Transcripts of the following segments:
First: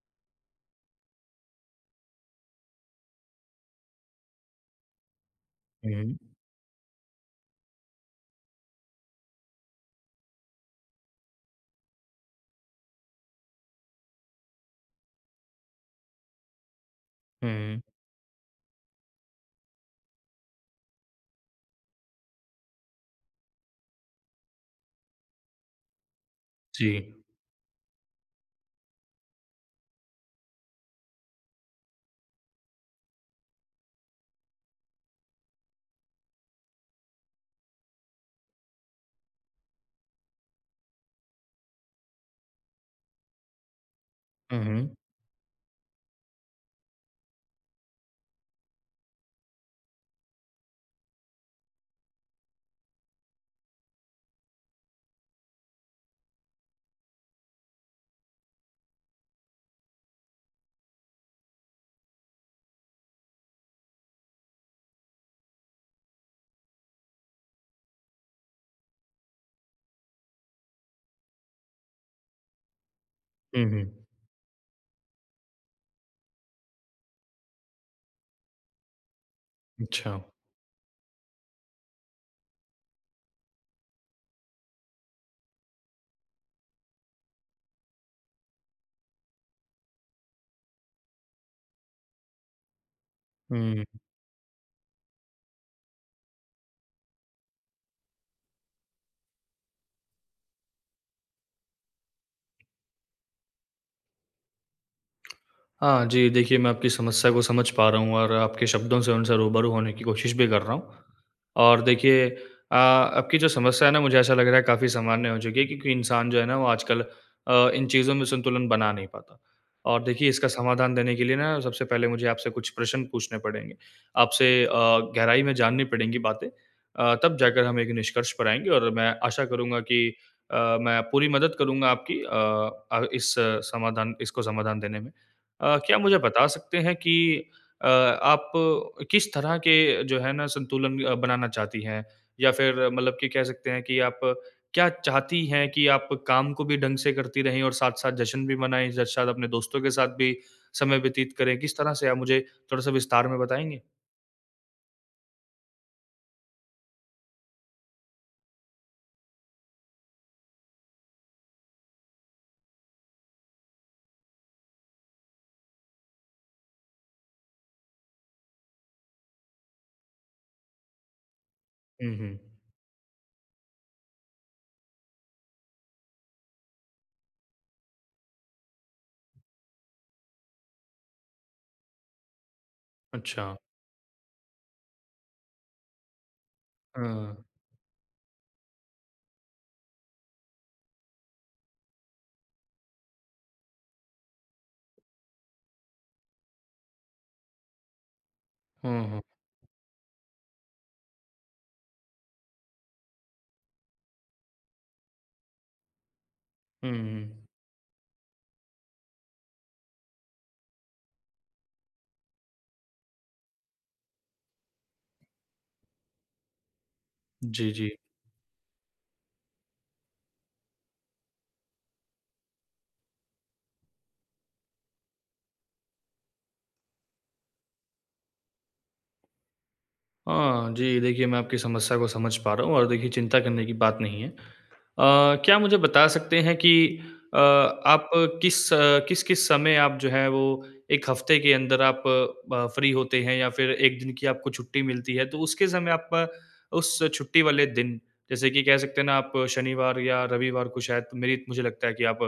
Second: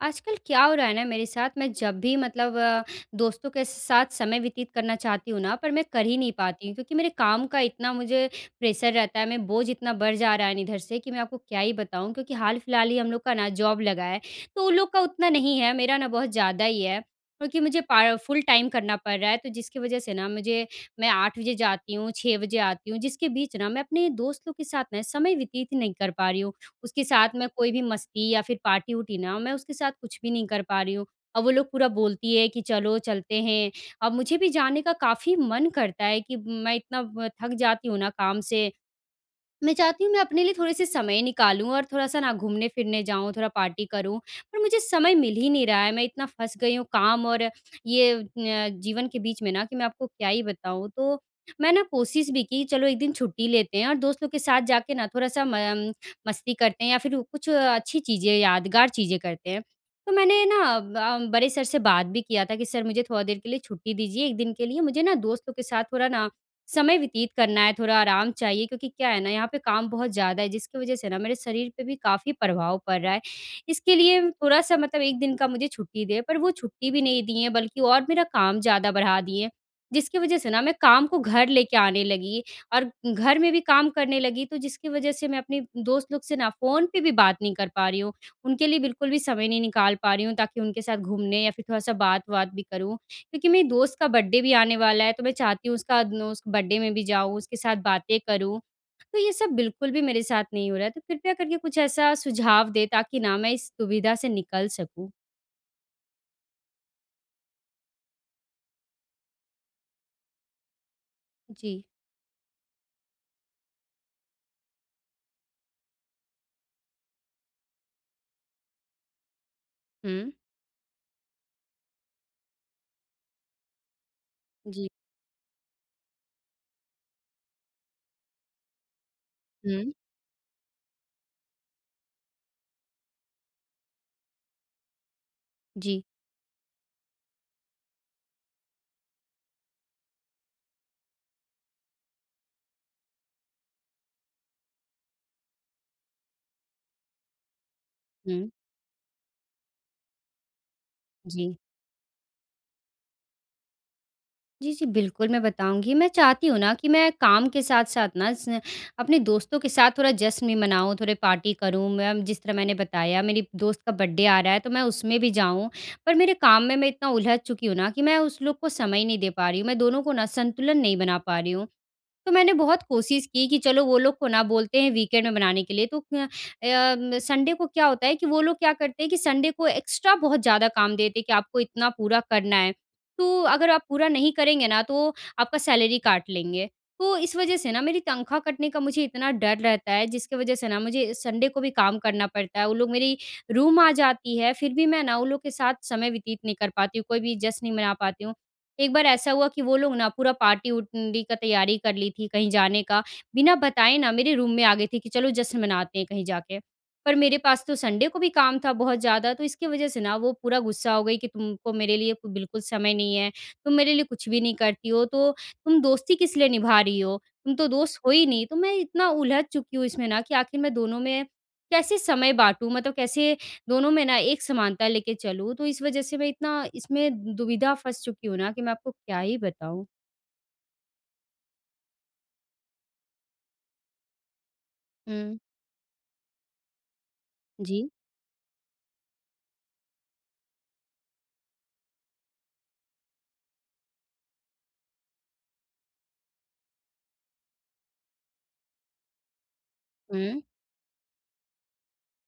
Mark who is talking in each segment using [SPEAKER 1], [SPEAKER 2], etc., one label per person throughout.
[SPEAKER 1] आजकल क्या हो रहा है ना मेरे साथ मैं जब भी मतलब अ, दोस्तों के साथ समय व्यतीत करना चाहती हूँ ना पर मैं
[SPEAKER 2] हुँ,
[SPEAKER 1] कर
[SPEAKER 2] हुँ।
[SPEAKER 1] ही नहीं पाती हूँ। क्योंकि मेरे काम का इतना मुझे प्रेशर रहता है, मैं बोझ इतना बढ़ जा रहा है ना इधर से कि मैं आपको क्या ही बताऊँ? क्योंकि हाल-फ़िलहाल ही हम लोग का ना जॉब लगा है तो उन लोग का उतना नहीं है मेरा ना बहुत ज़्यादा ही है। क्योंकि मुझे
[SPEAKER 2] हुँ।
[SPEAKER 1] पा फुल टाइम करना पड़ रहा है तो जिसकी वज़ह से ना मुझे मैं 8 बजे जाती हूँ, 6 बजे आती हूँ। जिसके बीच ना मैं अपने दोस्तों के साथ मैं समय व्यतीत ही नहीं कर पा रही हूँ। उसके
[SPEAKER 2] जी।
[SPEAKER 1] साथ मैं कोई भी मस्ती या फ़िर पार्टी-वार्टी ना, मैं उसके साथ कुछ भी नहीं कर पा रही हूँ। और वो लोग पूरा बोलती है कि चलो चलते हैं अब मुझे भी जाने का काफ़ी मन करता है कि मैं इतना व थक जाती हूँ ना काम से। मैं चाहती हूँ मैं अपने लिए थोड़े-से समय निकालूँ और थोड़ा-सा ना घूमने-फिरने जाऊँ थोड़ा पार्टी करूँ। पर
[SPEAKER 2] हुँ,
[SPEAKER 1] मुझे
[SPEAKER 2] हुँ।
[SPEAKER 1] समय मिल ही नहीं रहा है मैं इतना फँस गई हूँ काम और ये न जीवन के बीच में ना कि मैं आपको क्या ही बताऊँ? तो मैं ना कोशिश भी की चलो 1 दिन छुट्टी लेते हैं और दोस्तों के साथ जाके ना थोड़ा-सा म मस्ती करते हैं या फ़िर कुछ अच्छी चीज़ें, यादगार चीज़ें करते हैं। तो मैंने ना अ, बड़े सर से बात भी किया था कि सर मुझे थोड़ा देर के लिए छुट्टी दीजिए 1 दिन के लिए मुझे ना दोस्तों के साथ थोड़ा ना समय व्यतीत करना है, थोड़ा आराम चाहिए। क्योंकि क्या है ना यहाँ पे काम बहुत ज़्यादा है जिसकी वज़ह से ना मेरे शरीर पे भी काफ़ी प्रभाव पड़ रहा है।
[SPEAKER 2] हुँ,
[SPEAKER 1] इसके
[SPEAKER 2] हुँ।
[SPEAKER 1] लिए थोड़ा-सा मतलब 1 दिन का मुझे छुट्टी दें पर वो छुट्टी भी नहीं दिए हैं बल्कि और मेरा काम ज़्यादा बढ़ा दिए। जिसकी
[SPEAKER 2] अच्छा।
[SPEAKER 1] वज़ह से ना मैं काम को घर लेके आने लगी और घर में भी काम करने लगी तो जिसकी वज़ह से मैं अपने दोस्त लोग से ना फ़ोन पे भी बात नहीं कर पा रही हूँ। उनके लिए बिल्कुल भी समय नहीं निकाल पा रही हूँ ताकि उनके साथ घूमने या फ़िर थोड़ा-सा बात-वात भी करूँ। क्योंकि मेरे
[SPEAKER 2] हुँ।
[SPEAKER 1] दोस्त का बर्थडे भी आने वाला है तो मैं चाहती हूँ उसका न उस बर्थडे में भी जाऊँ, उसके साथ बातें करूँ। तो ये सब बिल्कुल भी मेरे साथ नहीं हो रहा है तो कृपया करके कुछ ऐसा सुझाव दें ताकि ना मैं इस दुविधा से निकल सकूँ।
[SPEAKER 2] हाँ, जी देखिए, मैं आपकी समस्या को समझ पा रहा हूँ और आपके शब्दों से उनसे रूबरू होने की कोशिश भी कर रहा हूँ। और
[SPEAKER 1] जी।
[SPEAKER 2] देखिए अ, आपकी जो समस्या है ना मुझे ऐसा लग रहा है काफ़ी सामान्य हो चुकी है क्योंकि इंसान जो है ना वो आजकल अ, इन चीज़ों में संतुलन बना नहीं पाता। और देखिए
[SPEAKER 1] हुँ।
[SPEAKER 2] इसका समाधान देने के लिए ना सबसे पहले मुझे आपसे कुछ प्रश्न पूछने पड़ेंगे? आपसे अ,
[SPEAKER 1] जी।
[SPEAKER 2] गहराई में जाननी पड़ेंगी बातें अ, तब जाकर हम एक निष्कर्ष पर आएँगे और मैं आशा करूँगा
[SPEAKER 1] हुँ।
[SPEAKER 2] कि अ, मैं पूरी मदद करूँगा आपकी अ अ, इस समाधान इसको समाधान देने में। अ, क्या
[SPEAKER 1] जी।
[SPEAKER 2] मुझे बता सकते हैं कि अ, आप किस तरह के जो है ना संतुलन बनाना चाहती हैं? या फ़िर मतलब कि कह सकते हैं कि आप क्या चाहती हैं कि आप काम को भी ढंग से करती रहे और साथ-साथ जश्न
[SPEAKER 1] हुँ।
[SPEAKER 2] भी मनाएँ। ज शायद अपने दोस्तों के साथ भी समय व्यतीत
[SPEAKER 1] जी।
[SPEAKER 2] करें किस तरह से आप मुझे थोड़ा-सा विस्तार में बताएँगे?
[SPEAKER 1] जी, जी। बिल्कुल, मैं बताऊँगी। मैं चाहती हूँ ना कि मैं काम के साथ-साथ ना, स अपने दोस्तों के साथ थोड़ा जश्न भी मनाऊँ, थोड़े पार्टी करूँ मैं। जिस तरह मैंने बताया, मेरी दोस्त का बर्थडे आ रहा है, तो मैं उसमें भी जाऊँ। पर मेरे काम में मैं इतना उलझ चुकी हूँ ना, कि मैं उस लोग को समय नहीं दे पा रही हूँ। मैं दोनों को ना, संतुलन नहीं बना पा रही हूँ।
[SPEAKER 2] हुँ,
[SPEAKER 1] तो मैंने
[SPEAKER 2] हुँ।
[SPEAKER 1] बहुत कोशिश की कि, "चलो, वो लोग को ना बोलते हैं, वीकेंड में मनाने के लिए।" तो क्य अ, म संडे को क्या होता है कि वो लोग क्या करते हैं कि संडे को एक्स्ट्रा बहुत ज़्यादा काम देते हैं कि, "आपको इतना पूरा करना है। तो
[SPEAKER 2] अच्छा।
[SPEAKER 1] अगर आप पूरा नहीं करेंगे ना, तो आपका सैलरी काट लेंगे।" तो इस
[SPEAKER 2] हाँ।
[SPEAKER 1] वज़ह से ना, मेरी तनख़्वाह कटने का मुझे इतना डर रहता है, जिसकी वज़ह से ना, मुझे संडे को भी काम करना पड़ता है। वो लोग मेरी रूम आ जाती हैं, फिर भी मैं ना, वो लोग के साथ समय व्यतीत नहीं कर पाती हूँ, कोई भी जश्न नहीं मना पाती हूँ। एक
[SPEAKER 2] हाँ,
[SPEAKER 1] बार
[SPEAKER 2] हाँ।
[SPEAKER 1] ऐसा हुआ कि वो लोग ना पूरा पार्टी -वुरटी का तैयारी कर ली थी, कहीं जाने का। बिना बताए ना, मेरे रूम में आ गई थी कि, "चलो, जश्न मनाते हैं कहीं जाके।"
[SPEAKER 2] हुँ,
[SPEAKER 1] पर मेरे
[SPEAKER 2] हुँ।
[SPEAKER 1] पास तो संडे को भी काम था बहुत ज़्यादा, तो इसकी वज़ह से ना, वो पूरा गुस्सा हो गई कि, "तुमको मेरे लिए को बिल्कुल समय नहीं है। तुम मेरे लिए कुछ भी नहीं करती हो, तो तुम दोस्ती किस लिए निभा रही हो? तुम तो
[SPEAKER 2] जी, जी।
[SPEAKER 1] दोस्त हो ही नहीं।" तो मैं इतना उलझ चुकी हूँ इसमें ना, कि आखिर मैं दोनों में कैसे समय बाँटू? मतलब कैसे दोनों में ना, एक समानता लेके चलूँ? तो इस वज़ह से मैं इतना इसमें दुविधा फ़ँस चुकी हूँ ना, कि मैं आपको क्या ही बताऊँ।
[SPEAKER 2] हाँ, जी। देखिए, मैं आपकी समस्या को समझ पा रहा हूँ और देखिए, चिंता करने की बात नहीं है। अ,
[SPEAKER 1] हुँ।
[SPEAKER 2] क्या मुझे बता सकते हैं कि अ,
[SPEAKER 1] जी।
[SPEAKER 2] आप किस किस-किस समय आप जो हैं, वो 1 हफ़्ते के अंदर आप ब फ्री होते हैं या फिर 1 दिन की आपको छुट्टी मिलती है? तो उसके समय आप उस छुट्टी वाले दिन, जैसे कि कह सकते हैं ना, आप शनिवार या
[SPEAKER 1] हुँ।
[SPEAKER 2] रविवार को शायद, मेरी मुझे लगता है कि आप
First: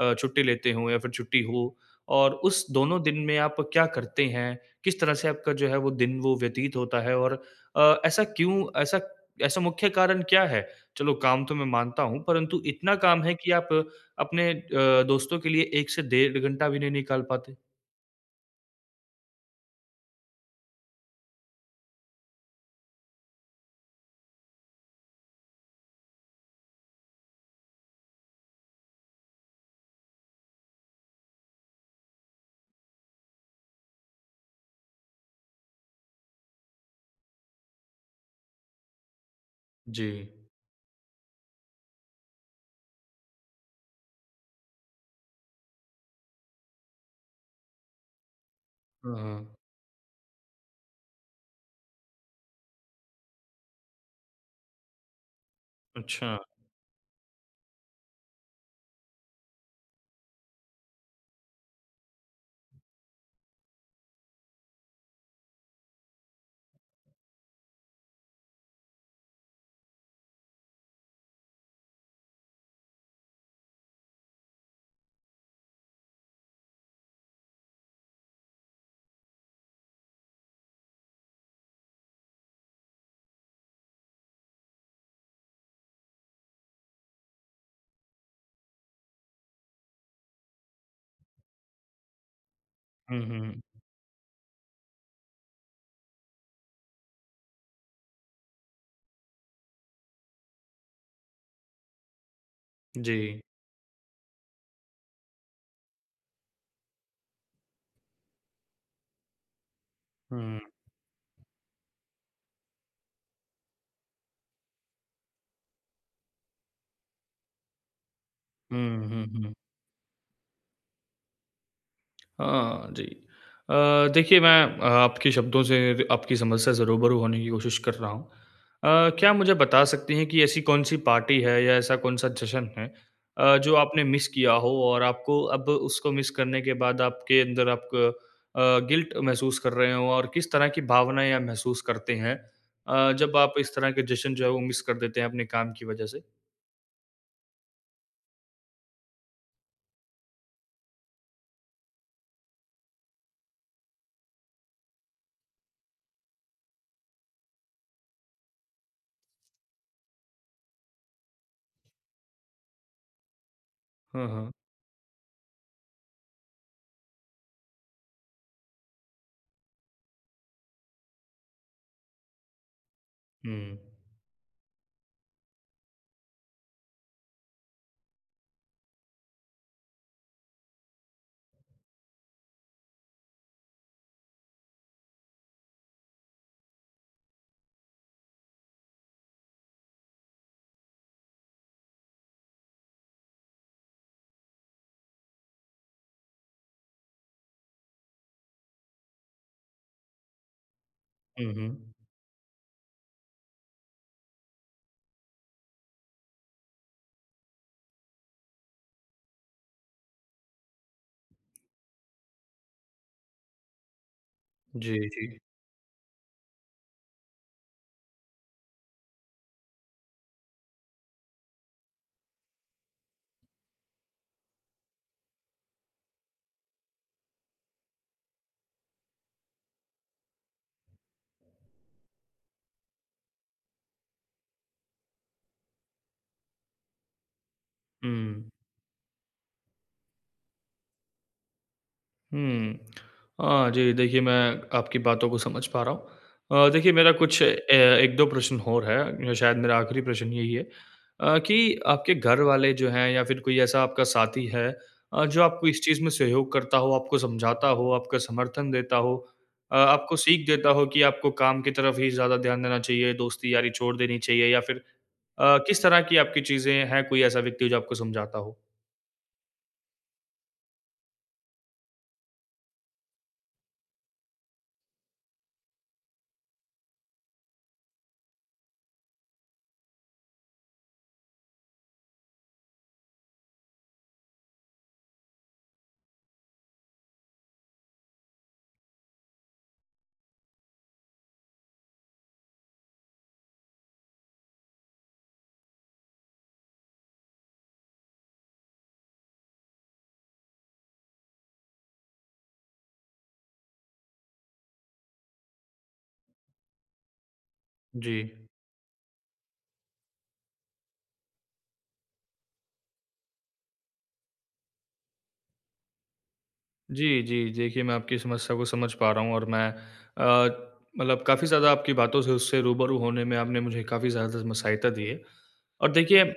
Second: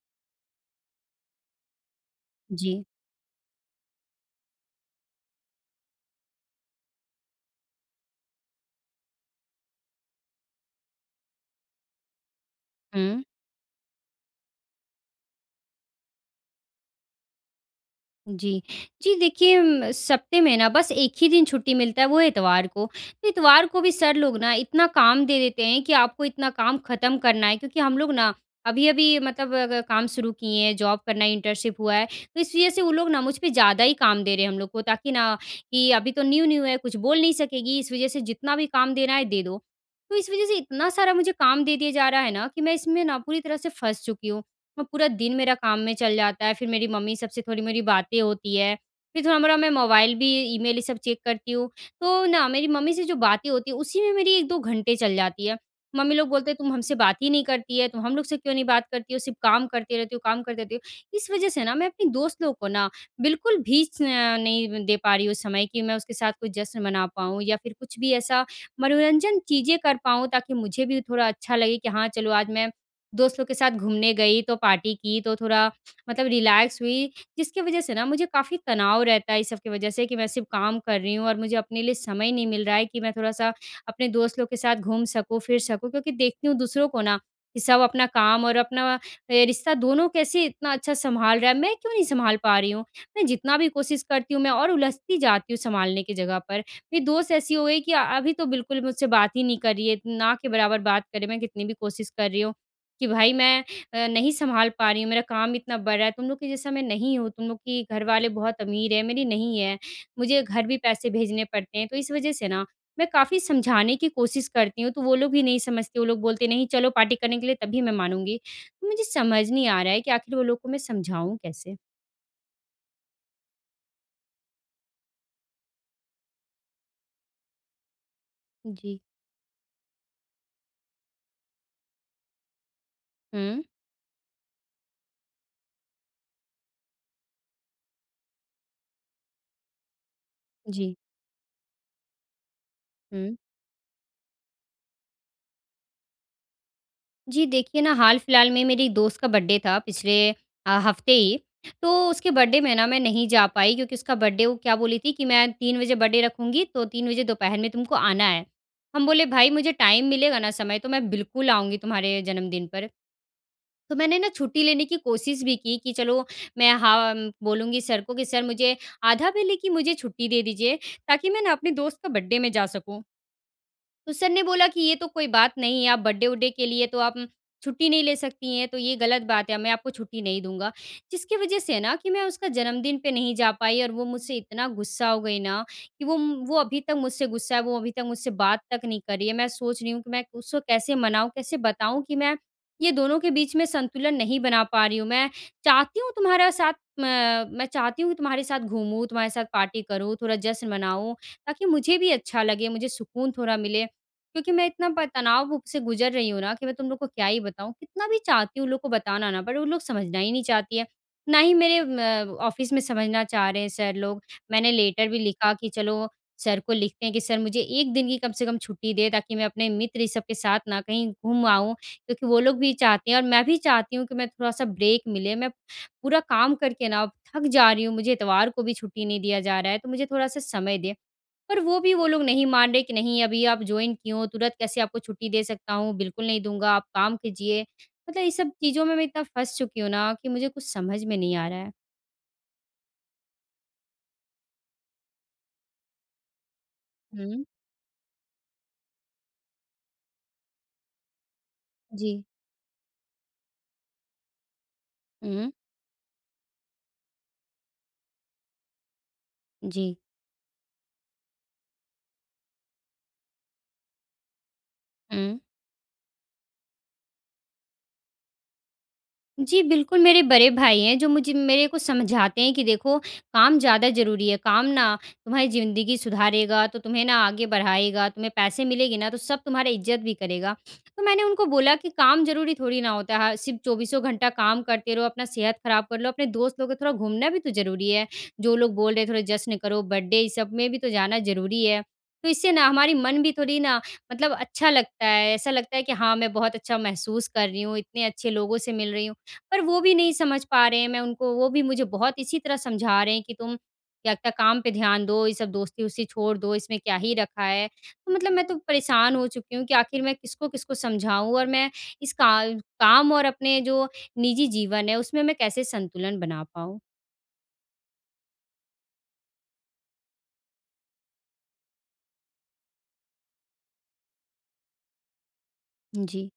[SPEAKER 2] अ, छुट्टी लेते हो या फिर छुट्टी हो और उस
[SPEAKER 1] जी।
[SPEAKER 2] दोनों दिन में आप क्या करते हैं? किस तरह से आपका जो है, वो दिन वो व्यतीत होता है और अ, ऐसा क्यों, ऐसा ऐसा मुख्य कारण क्या है? चलो, काम तो मैं मानता हूँ, परंतु इतना काम
[SPEAKER 1] हुँ।
[SPEAKER 2] है कि आप अपने अ, दोस्तों के लिए 1 से डेढ़ घंटा भी नहीं निकाल पाते?
[SPEAKER 1] जी। जी देखिए, उम, सप्ताह में ना, बस 1 ही दिन छुट्टी मिलता है, वो है इतवार को। इतवार को भी सर लोग ना, इतना काम दे देते हैं कि, आपको इतना काम खत्म करना है। क्योंकि हम लोग ना, अभी-अभी मतलब अ, ग काम शुरू किए हैं, जॉब करना, इंटर्नशिप हुआ है। तो इस वजह से वो लोग ना, मुझ पे ज़्यादा ही काम दे रहे हैं हम लोग को, ताकि ना, कि, "अभी तो न्यू-न्यू है, कुछ बोल नहीं सकेगी, इस वजह से जितना भी काम देना है, दे दो।" तो
[SPEAKER 2] जी।
[SPEAKER 1] इस वजह से इतना सारा मुझे काम दे दिया जा रहा है ना, कि मैं इसमें ना पूरी तरह से फँस चुकी हूँ और पूरा दिन मेरा काम में चल जाता है। फिर मेरी मम्मी सब से थोड़ी मेरी बातें होती हैं,
[SPEAKER 2] हुँ,
[SPEAKER 1] फिर
[SPEAKER 2] हुँ।
[SPEAKER 1] थोड़ा-मोड़ा मैं मोबाइल भी ईमेल, ये सब चेक करती हूँ। तो ना, मेरी मम्मी से जो बातें होती हैं, उसी में मेरी 1-2 घंटे चल जाती हैं। मम्मी लोग
[SPEAKER 2] अच्छा।
[SPEAKER 1] बोलते हैं, "तुम हमसे बात ही नहीं करती है। तुम हम लोग से क्यों नहीं बात करती हो? सिर्फ़ काम करती रहती हो, काम करती रहती हो।" इस वजह से ना, मैं अपने दोस्त लोग को ना, बिल्कुल भी स नहीं दे पा रही हूँ समय, कि मैं उसके साथ कोई जश्न मना पाऊँ या फिर कुछ भी ऐसा मनोरंजन चीज़ें कर पाऊँ, ताकि मुझे भी थोड़ा अच्छा लगे कि, "हाँ, चलो, आज मैं दोस्तों के साथ घूमने गई, तो पार्टी की, तो थोड़ा मतलब रिलैक्स हुई।" जिसकी वजह से ना, मुझे काफ़ी तनाव रहता है इस सब की वजह से, कि, "मैं सिर्फ़ काम कर रही हूँ और मुझे अपने लिए समय नहीं मिल रहा है कि मैं थोड़ा-सा अपने दोस्त लोग के साथ घूम सकूँ, फिर सकूँ।" क्योंकि देखती हूँ दूसरों को ना, कि, सब अपना काम और अपना ए रिश्ता, दोनों कैसे इतना अच्छा संभाल रहा है, मैं क्यों नहीं संभाल पा रही हूँ?
[SPEAKER 2] हुँ,
[SPEAKER 1] मैं जितना
[SPEAKER 2] हुँ।
[SPEAKER 1] भी कोशिश करती हूँ, मैं और उलझती जाती हूँ, संभालने की जगह पर। मेरी दोस्त ऐसी हो गई कि अभी तो बिल्कुल मुझसे बात ही नहीं कर रही है, ना के बराबर बात कर रही है। मैं कितनी भी कोशिश कर रही हूँ कि, "भाई,
[SPEAKER 2] जी।
[SPEAKER 1] मैं अ, नहीं संभाल पा रही हूँ, मेरा काम इतना बढ़ रहा है, तुम लोग के जैसा मैं नहीं हूँ। तुम लोग की घर वाले बहुत अमीर हैं, मेरी नहीं हैं। मुझे घर
[SPEAKER 2] हुँ।
[SPEAKER 1] भी पैसे भेजने पड़ते हैं।" तो इस वजह से ना, मैं काफ़ी समझाने की कोशिश करती हूँ, तो वो लोग भी नहीं समझते, वो लोग बोलते हैं, "नहीं, चलो, पार्टी करने के लिए, तभी मैं मानूँगी।" तो मुझे
[SPEAKER 2] हुँ, हुँ,
[SPEAKER 1] समझ
[SPEAKER 2] हुँ।
[SPEAKER 1] नहीं आ रहा है कि आखिर वो लोग को मैं समझाऊँ कैसे?
[SPEAKER 2] हाँ, जी। अ, देखिए, मैं आपके शब्दों से र आपकी समस्या से रूबरू होने की कोशिश कर रहा हूँ।
[SPEAKER 1] जी।
[SPEAKER 2] अ, क्या आप मुझे बता सकती हैं कि ऐसी कौन-सी पार्टी है या ऐसा कौन-सा जश्न है अ,
[SPEAKER 1] हुँ।
[SPEAKER 2] जो आपने मिस किया हो और आपको अब उसको मिस करने के बाद आपके अंदर आप क अ, गिल्ट महसूस कर रहे हों और किस तरह की
[SPEAKER 1] जी।
[SPEAKER 2] भावनाएँ आप महसूस करते हैं अ, जब
[SPEAKER 1] हुँ।
[SPEAKER 2] आप इस तरह के जश्न जो है, वो मिस कर देते हैं अपने काम की वजह से?
[SPEAKER 1] जी, देखिए ना, हाल-फिलहाल में मेरी दोस्त का बर्थडे था, पिछले अ, हफ़्ते ही। तो उसके बर्थडे में ना, मैं नहीं जा पाई, क्योंकि उसका बर्थडे वो क्या बोली थी कि, "मैं 3 बजे बर्थडे रखूँगी, तो 3 बजे दोपहर में तुमको आना है।" हम बोले, "भाई, मुझे टाइम मिलेगा ना, समय, तो मैं बिल्कुल आऊँगी तुम्हारे जन्मदिन पर।" तो मैंने ना
[SPEAKER 2] हाँ, हाँ।
[SPEAKER 1] छुट्टी लेने की कोशिश भी की, कि, "चलो, मैं हा म बोलूँगी सर को कि सर, मुझे आधा बेले की मुझे छुट्टी दे दीजिए, ताकि मैं ना अपने दोस्त का बर्थडे में जा सकूँ।"
[SPEAKER 2] हुँ।
[SPEAKER 1] तो सर ने बोला कि, "ये तो कोई बात नहीं है, आप बर्थडे वड्डे के लिए तो आप छुट्टी नहीं ले सकती हैं, तो ये गलत बात है। मैं आपको छुट्टी नहीं दूँगा।" जिसकी वजह से ना कि मैं उसका जन्मदिन पे नहीं जा पाई और वो मुझसे इतना गुस्सा हो गई ना, कि वो वो अभी तक मुझसे गुस्सा है, वो अभी तक मुझसे बात तक नहीं कर रही है। मैं सोच रही हूँ कि मैं उसको कैसे मनाऊँ, कैसे बताऊँ कि, मैं ये दोनों के बीच में संतुलन नहीं बना पा रही हूँ। मैं चाहती हूँ तुम्हारा साथ, म मैं चाहती हूँ कि तुम्हारे साथ घूमूँ, तुम्हारे साथ पार्टी करूँ, थोड़ा जश्न मनाऊँ,
[SPEAKER 2] हुँ,
[SPEAKER 1] ताकि
[SPEAKER 2] हुँ।
[SPEAKER 1] मुझे भी अच्छा लगे, मुझे सुकून थोड़ा मिले, क्योंकि मैं इतना प तनाव से गुजर रही हूँ ना, कि मैं तुम लोगों को क्या ही बताऊँ। कितना भी चाहती हूँ उन लोगों को बताना ना, बट वो लोग समझना ही नहीं चाहती हैं। ना ही मेरे म ऑफ़िस में समझना चाह रहे हैं सर लोग, मैंने
[SPEAKER 2] जी,
[SPEAKER 1] लेटर भी
[SPEAKER 2] जी।
[SPEAKER 1] लिखा कि, चलो, सर को लिखते हैं कि सर मुझे 1 दिन की कम से कम छुट्टी दें, ताकि मैं अपने मित्र, ये सब के साथ ना, कहीं घूम आऊँ, क्योंकि वो लोग भी चाहते हैं और मैं भी चाहती हूँ कि मैं थोड़ा-सा ब्रेक मिले, मैं पूरा काम करके ना, थक जा रही हूँ। मुझे इतवार को भी छुट्टी नहीं दिया जा रहा है, तो मुझे थोड़ा सा समय दें। पर वो भी वो लोग नहीं मान रहे कि, "नहीं, अभी आप जॉइन किये हो, तुरंत कैसे आपको छुट्टी दे सकता हूँ? बिल्कुल नहीं दूँगा, आप काम कीजिए।" मतलब ये
[SPEAKER 2] हुँ।
[SPEAKER 1] सब चीज़ों में मैं इतना फँस चुकी हूँ ना, कि मुझे कुछ समझ में नहीं आ रहा है।
[SPEAKER 2] हुँ। हाँ जी। देखिए, मैं आपकी बातों को समझ पा रहा हूँ। अ, देखिए मेरा कुछ
[SPEAKER 1] हुँ।
[SPEAKER 2] अे 1-2 प्रश्न हौर है। शायद मेरा आख़िरी प्रश्न यही है अ, कि आपके
[SPEAKER 1] जी।
[SPEAKER 2] घर वाले जो हैं या फ़िर कोई ऐसा आपका साथी है अ, जो
[SPEAKER 1] हुँ।
[SPEAKER 2] आपको इस चीज़ में सहयोग करता हो, आपको समझाता हो, आपका समर्थन देता हो अ,
[SPEAKER 1] जी।
[SPEAKER 2] आपको सीख देता हो कि आपको काम की तरफ़ ही ज़्यादा ध्यान देना चाहिए, दोस्ती यारी छोड़ देनी चाहिए या फ़िर
[SPEAKER 1] हुँ।
[SPEAKER 2] अ, किस तरह की आपकी चीज़ें हैं कोई ऐसा व्यक्ति जो आपको समझाता हो?
[SPEAKER 1] जी। बिल्कुल, मेरे बड़े भाई हैं जो मुझे मेरे को समझाते हैं कि देखो काम ज़्यादा ज़रूरी है। काम ना तुम्हारी ज़िंदगी सुधारेगा तो तुम्हें ना आगे बढ़ाएगा, तुम्हें पैसे मिलेंगे ना तो सब तुम्हारा इज़्ज़त भी करेगा। तो मैंने उनको बोला कि काम ज़रूरी थोड़ी ना होता है। सिर्फ़ चौबीसों घंटा काम करते रहो अपना सेहत ख़राब कर लो, अपने दोस्त लोग को थोड़ा घूमना भी तो ज़रूरी है। जो लोग बोल रहे हैं थोड़ा जश्न करो बर्थडे इस सब में भी तो जाना ज़रूरी है। तो इससे ना हमारी मन भी थोड़ी ना मतलब अच्छा लगता है, ऐसा लगता है कि हाँ, मैं बहुत अच्छा महसूस कर रही हूँ इतने अच्छे लोगों से मिल रही हूँ। पर वो भी नहीं समझ पा रहे हैं मैं उनको वो भी मुझे बहुत इसी तरह समझा रहे हैं। कि तुम क्या-क्या काम पे ध्यान दो ये सब दोस्ती वोस्ती छोड़ दो इसमें क्या ही रखा है। तो मतलब
[SPEAKER 2] जी।
[SPEAKER 1] मैं तो परेशान हो चुकी हूँ कि आख़िर मैं किसको-किसको समझाऊँ? और मैं इस का काम और अपने जो निजी जीवन है उसमें मैं कैसे संतुलन बना पाऊँ?
[SPEAKER 2] जी, जी। देखिए मैं आपकी समस्या को समझ पा रहा हूँ और मैं अ, मतलब काफ़ी ज़्यादा आपकी बातों से उससे रूबरू होने में आपने मुझे काफ़ी ज़्यादा में सहायता दी है। और देखिए अ,
[SPEAKER 1] जी।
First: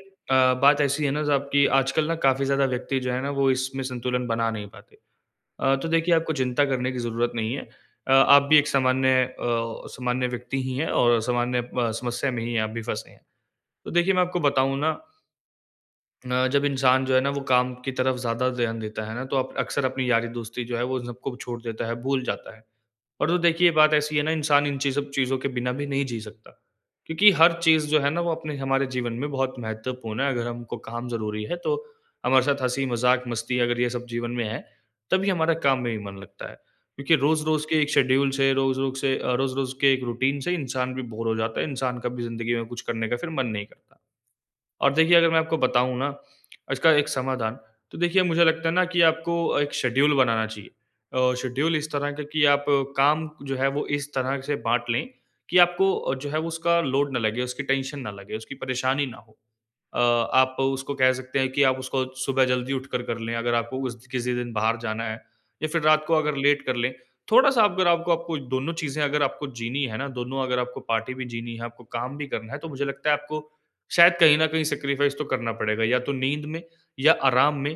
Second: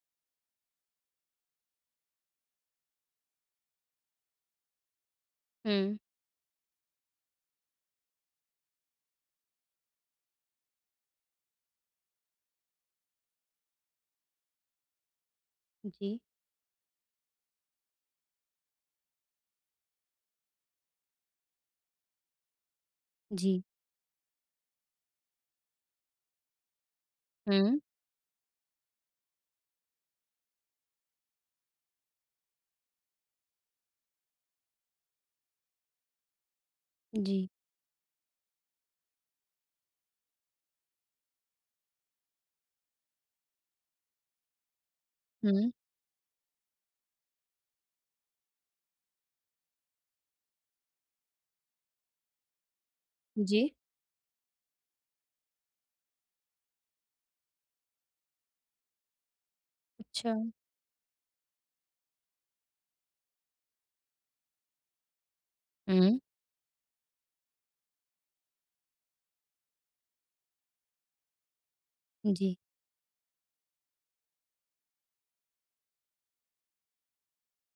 [SPEAKER 2] बात ऐसी है ना, साब की आजकल ना काफ़ी ज़्यादा व्यक्ति जो है ना वो इसमें संतुलन बना नहीं पाते। अ, तो
[SPEAKER 1] हुँ।
[SPEAKER 2] देखिए आपको चिंता करने की ज़रूरत नहीं है। अ, आप भी एक सामान्य अ, सामान्य व्यक्ति ही हैं और सामान्य अ, समस्या में ही है आप भी फँसी हैं, तो देखिए मैं आपको बताऊँ ना
[SPEAKER 1] जी।
[SPEAKER 2] अ, जब इंसान जो है ना वो काम की तरफ़ ज़्यादा ध्यान देता है ना तो अप अक्सर अपनी यारी-दोस्ती जो है वो इन सबको छोड़ देता है, भूल जाता है। और तो
[SPEAKER 1] जी।
[SPEAKER 2] देखिए बात ऐसी है ना इंसान इन चीज़ ब चीज़ों के बिना भी नहीं जी सकता। क्योंकि हर
[SPEAKER 1] हुँ।
[SPEAKER 2] चीज़ जो है ना वो अपने हमारे जीवन में बहुत महत्वपूर्ण है अगर हमको काम ज़रूरी है तो हमारे साथ हँसी-मज़ाक मस्ती अगर ये सब जीवन में है, तभी हमारा काम में भी मन लगता है। क्योंकि
[SPEAKER 1] जी।
[SPEAKER 2] रोज़-रोज़ के एक शेड्यूल से, रोज़-रोज़ से अ, रोज़-रोज़ के 1 रूटीन से इंसान भी बोर हो जाता है इंसान कभी ज़िंदगी में कुछ करने का मन नहीं करता। और देखिए अगर मैं आपको
[SPEAKER 1] हुँ।
[SPEAKER 2] बताऊँ ना? इसका 1 समाधान तो देखिए मुझे लगता है ना कि आपको एक शेड्यूल बनाना चाहिए। अ, शेड्यूल इस तरह का की आप काम जो है
[SPEAKER 1] जी।
[SPEAKER 2] वो इस तरह से बाँट ले कि आपको अ, जो है उसका लोड ना लगे, उसकी टेंशन ना लगे, उसकी परेशानी ना हो। अ,
[SPEAKER 1] अच्छा।
[SPEAKER 2] आप उसको कह सकते हैं कि आप उसको सुबह जल्दी उठकर कर ले अगर आपको उस किसी दिन बाहर जाना है या फ़िर रात को
[SPEAKER 1] हुँ।
[SPEAKER 2] अगर लेट कर ले थोड़ा-सा अगर आपको आपको दोनों चीज़े अगर आपको जीनी है ना, दोनों अगर आपको पार्टी भी जीनी है, आपको काम भी करना
[SPEAKER 1] जी।
[SPEAKER 2] है तो मुझे लगता है आपको शायद कहीं न कहीं सैक्रिफाइस तो करना पड़ेगा या तो नींद में या आराम में,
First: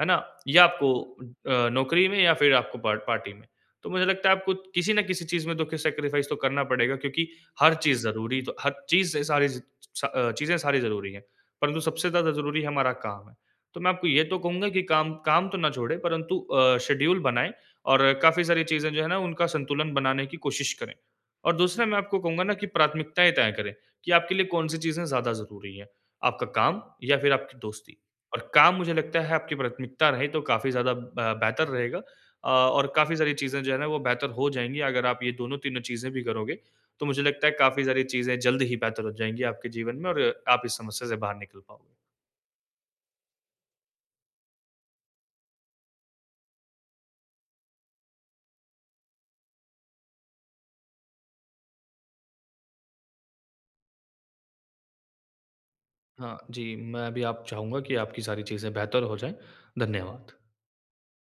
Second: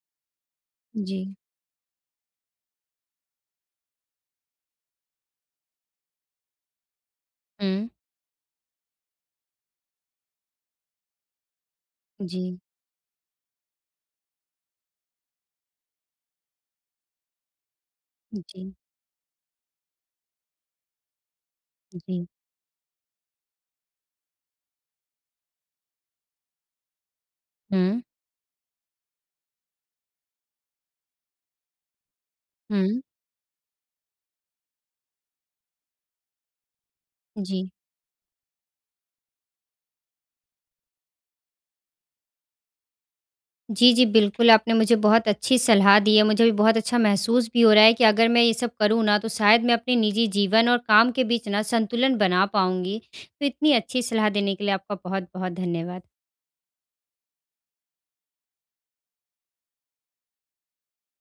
[SPEAKER 2] है ना? या आपको
[SPEAKER 1] जी।
[SPEAKER 2] अ, नौकरी में या फ़िर आपको पार्ट पार्टी में। तो मुझे लगता है आपको किसी न किसी चीज़ में तो सैक्रिफाइस तो करना पड़ेगा क्योंकि हर
[SPEAKER 1] हुँ।
[SPEAKER 2] चीज़ ज़रूरी तो हर चीज़ से सारी अ, चीज़ें सारी ज़रूरी है। परंतु सबसे ज़्यादा
[SPEAKER 1] जी।
[SPEAKER 2] ज़रूरी है हमारा काम है। तो मैं आपको ये तो कहूँगा की काम काम तो ना छोड़े, परंतु अ, शेड्यूल बनाए और काफ़ी सारी
[SPEAKER 1] जी।
[SPEAKER 2] चीज़ें जो है ना उनका संतुलन बनाने की कोशिश करें। और दूसरा मैं आपको
[SPEAKER 1] जी।
[SPEAKER 2] कहूँगा ना की प्राथमिकताएँ तय करें कि आपके लिए कौन-सी चीज़ें ज़्यादा ज़रूरी है। आपका काम या फ़िर आपकी दोस्ती।
[SPEAKER 1] हुँ।
[SPEAKER 2] और काम मुझे लगता है आपकी प्राथमिकता रहे तो काफ़ी ज़्यादा अ, बेहतर रहेगा। अ, और
[SPEAKER 1] हुँ।
[SPEAKER 2] काफ़ी सारी चीज़ें जो है ना वो बेहतर हो जाएँगी, अगर आप ये दोनों तीनों चीज़ें भी करोगे, तो मुझे लगता है
[SPEAKER 1] जी।
[SPEAKER 2] काफ़ी सारी चीज़ें जल्द ही बेहतर हो जाएँगी आपके जीवन में और आप इस समस्या से बाहर निकल पाओगे।
[SPEAKER 1] जी, जी। बिल्कुल, आपने मुझे बहुत अच्छी सलाह दी है। मुझे भी बहुत अच्छा महसूस भी हो रहा है कि अगर मैं ये सब करूँ ना तो शायद मैं अपने निज़ी जीवन और काम के बीच ना संतुलन बना पाऊँगी। तो इतनी अच्छी सलाह देने के लिए आपका बहुत-बहुत धन्यवाद।
[SPEAKER 2] हाँ जी। मैं भी आप चाहूँगा कि आपकी सारी चीज़ें बेहतर हो जाए। धन्यवाद।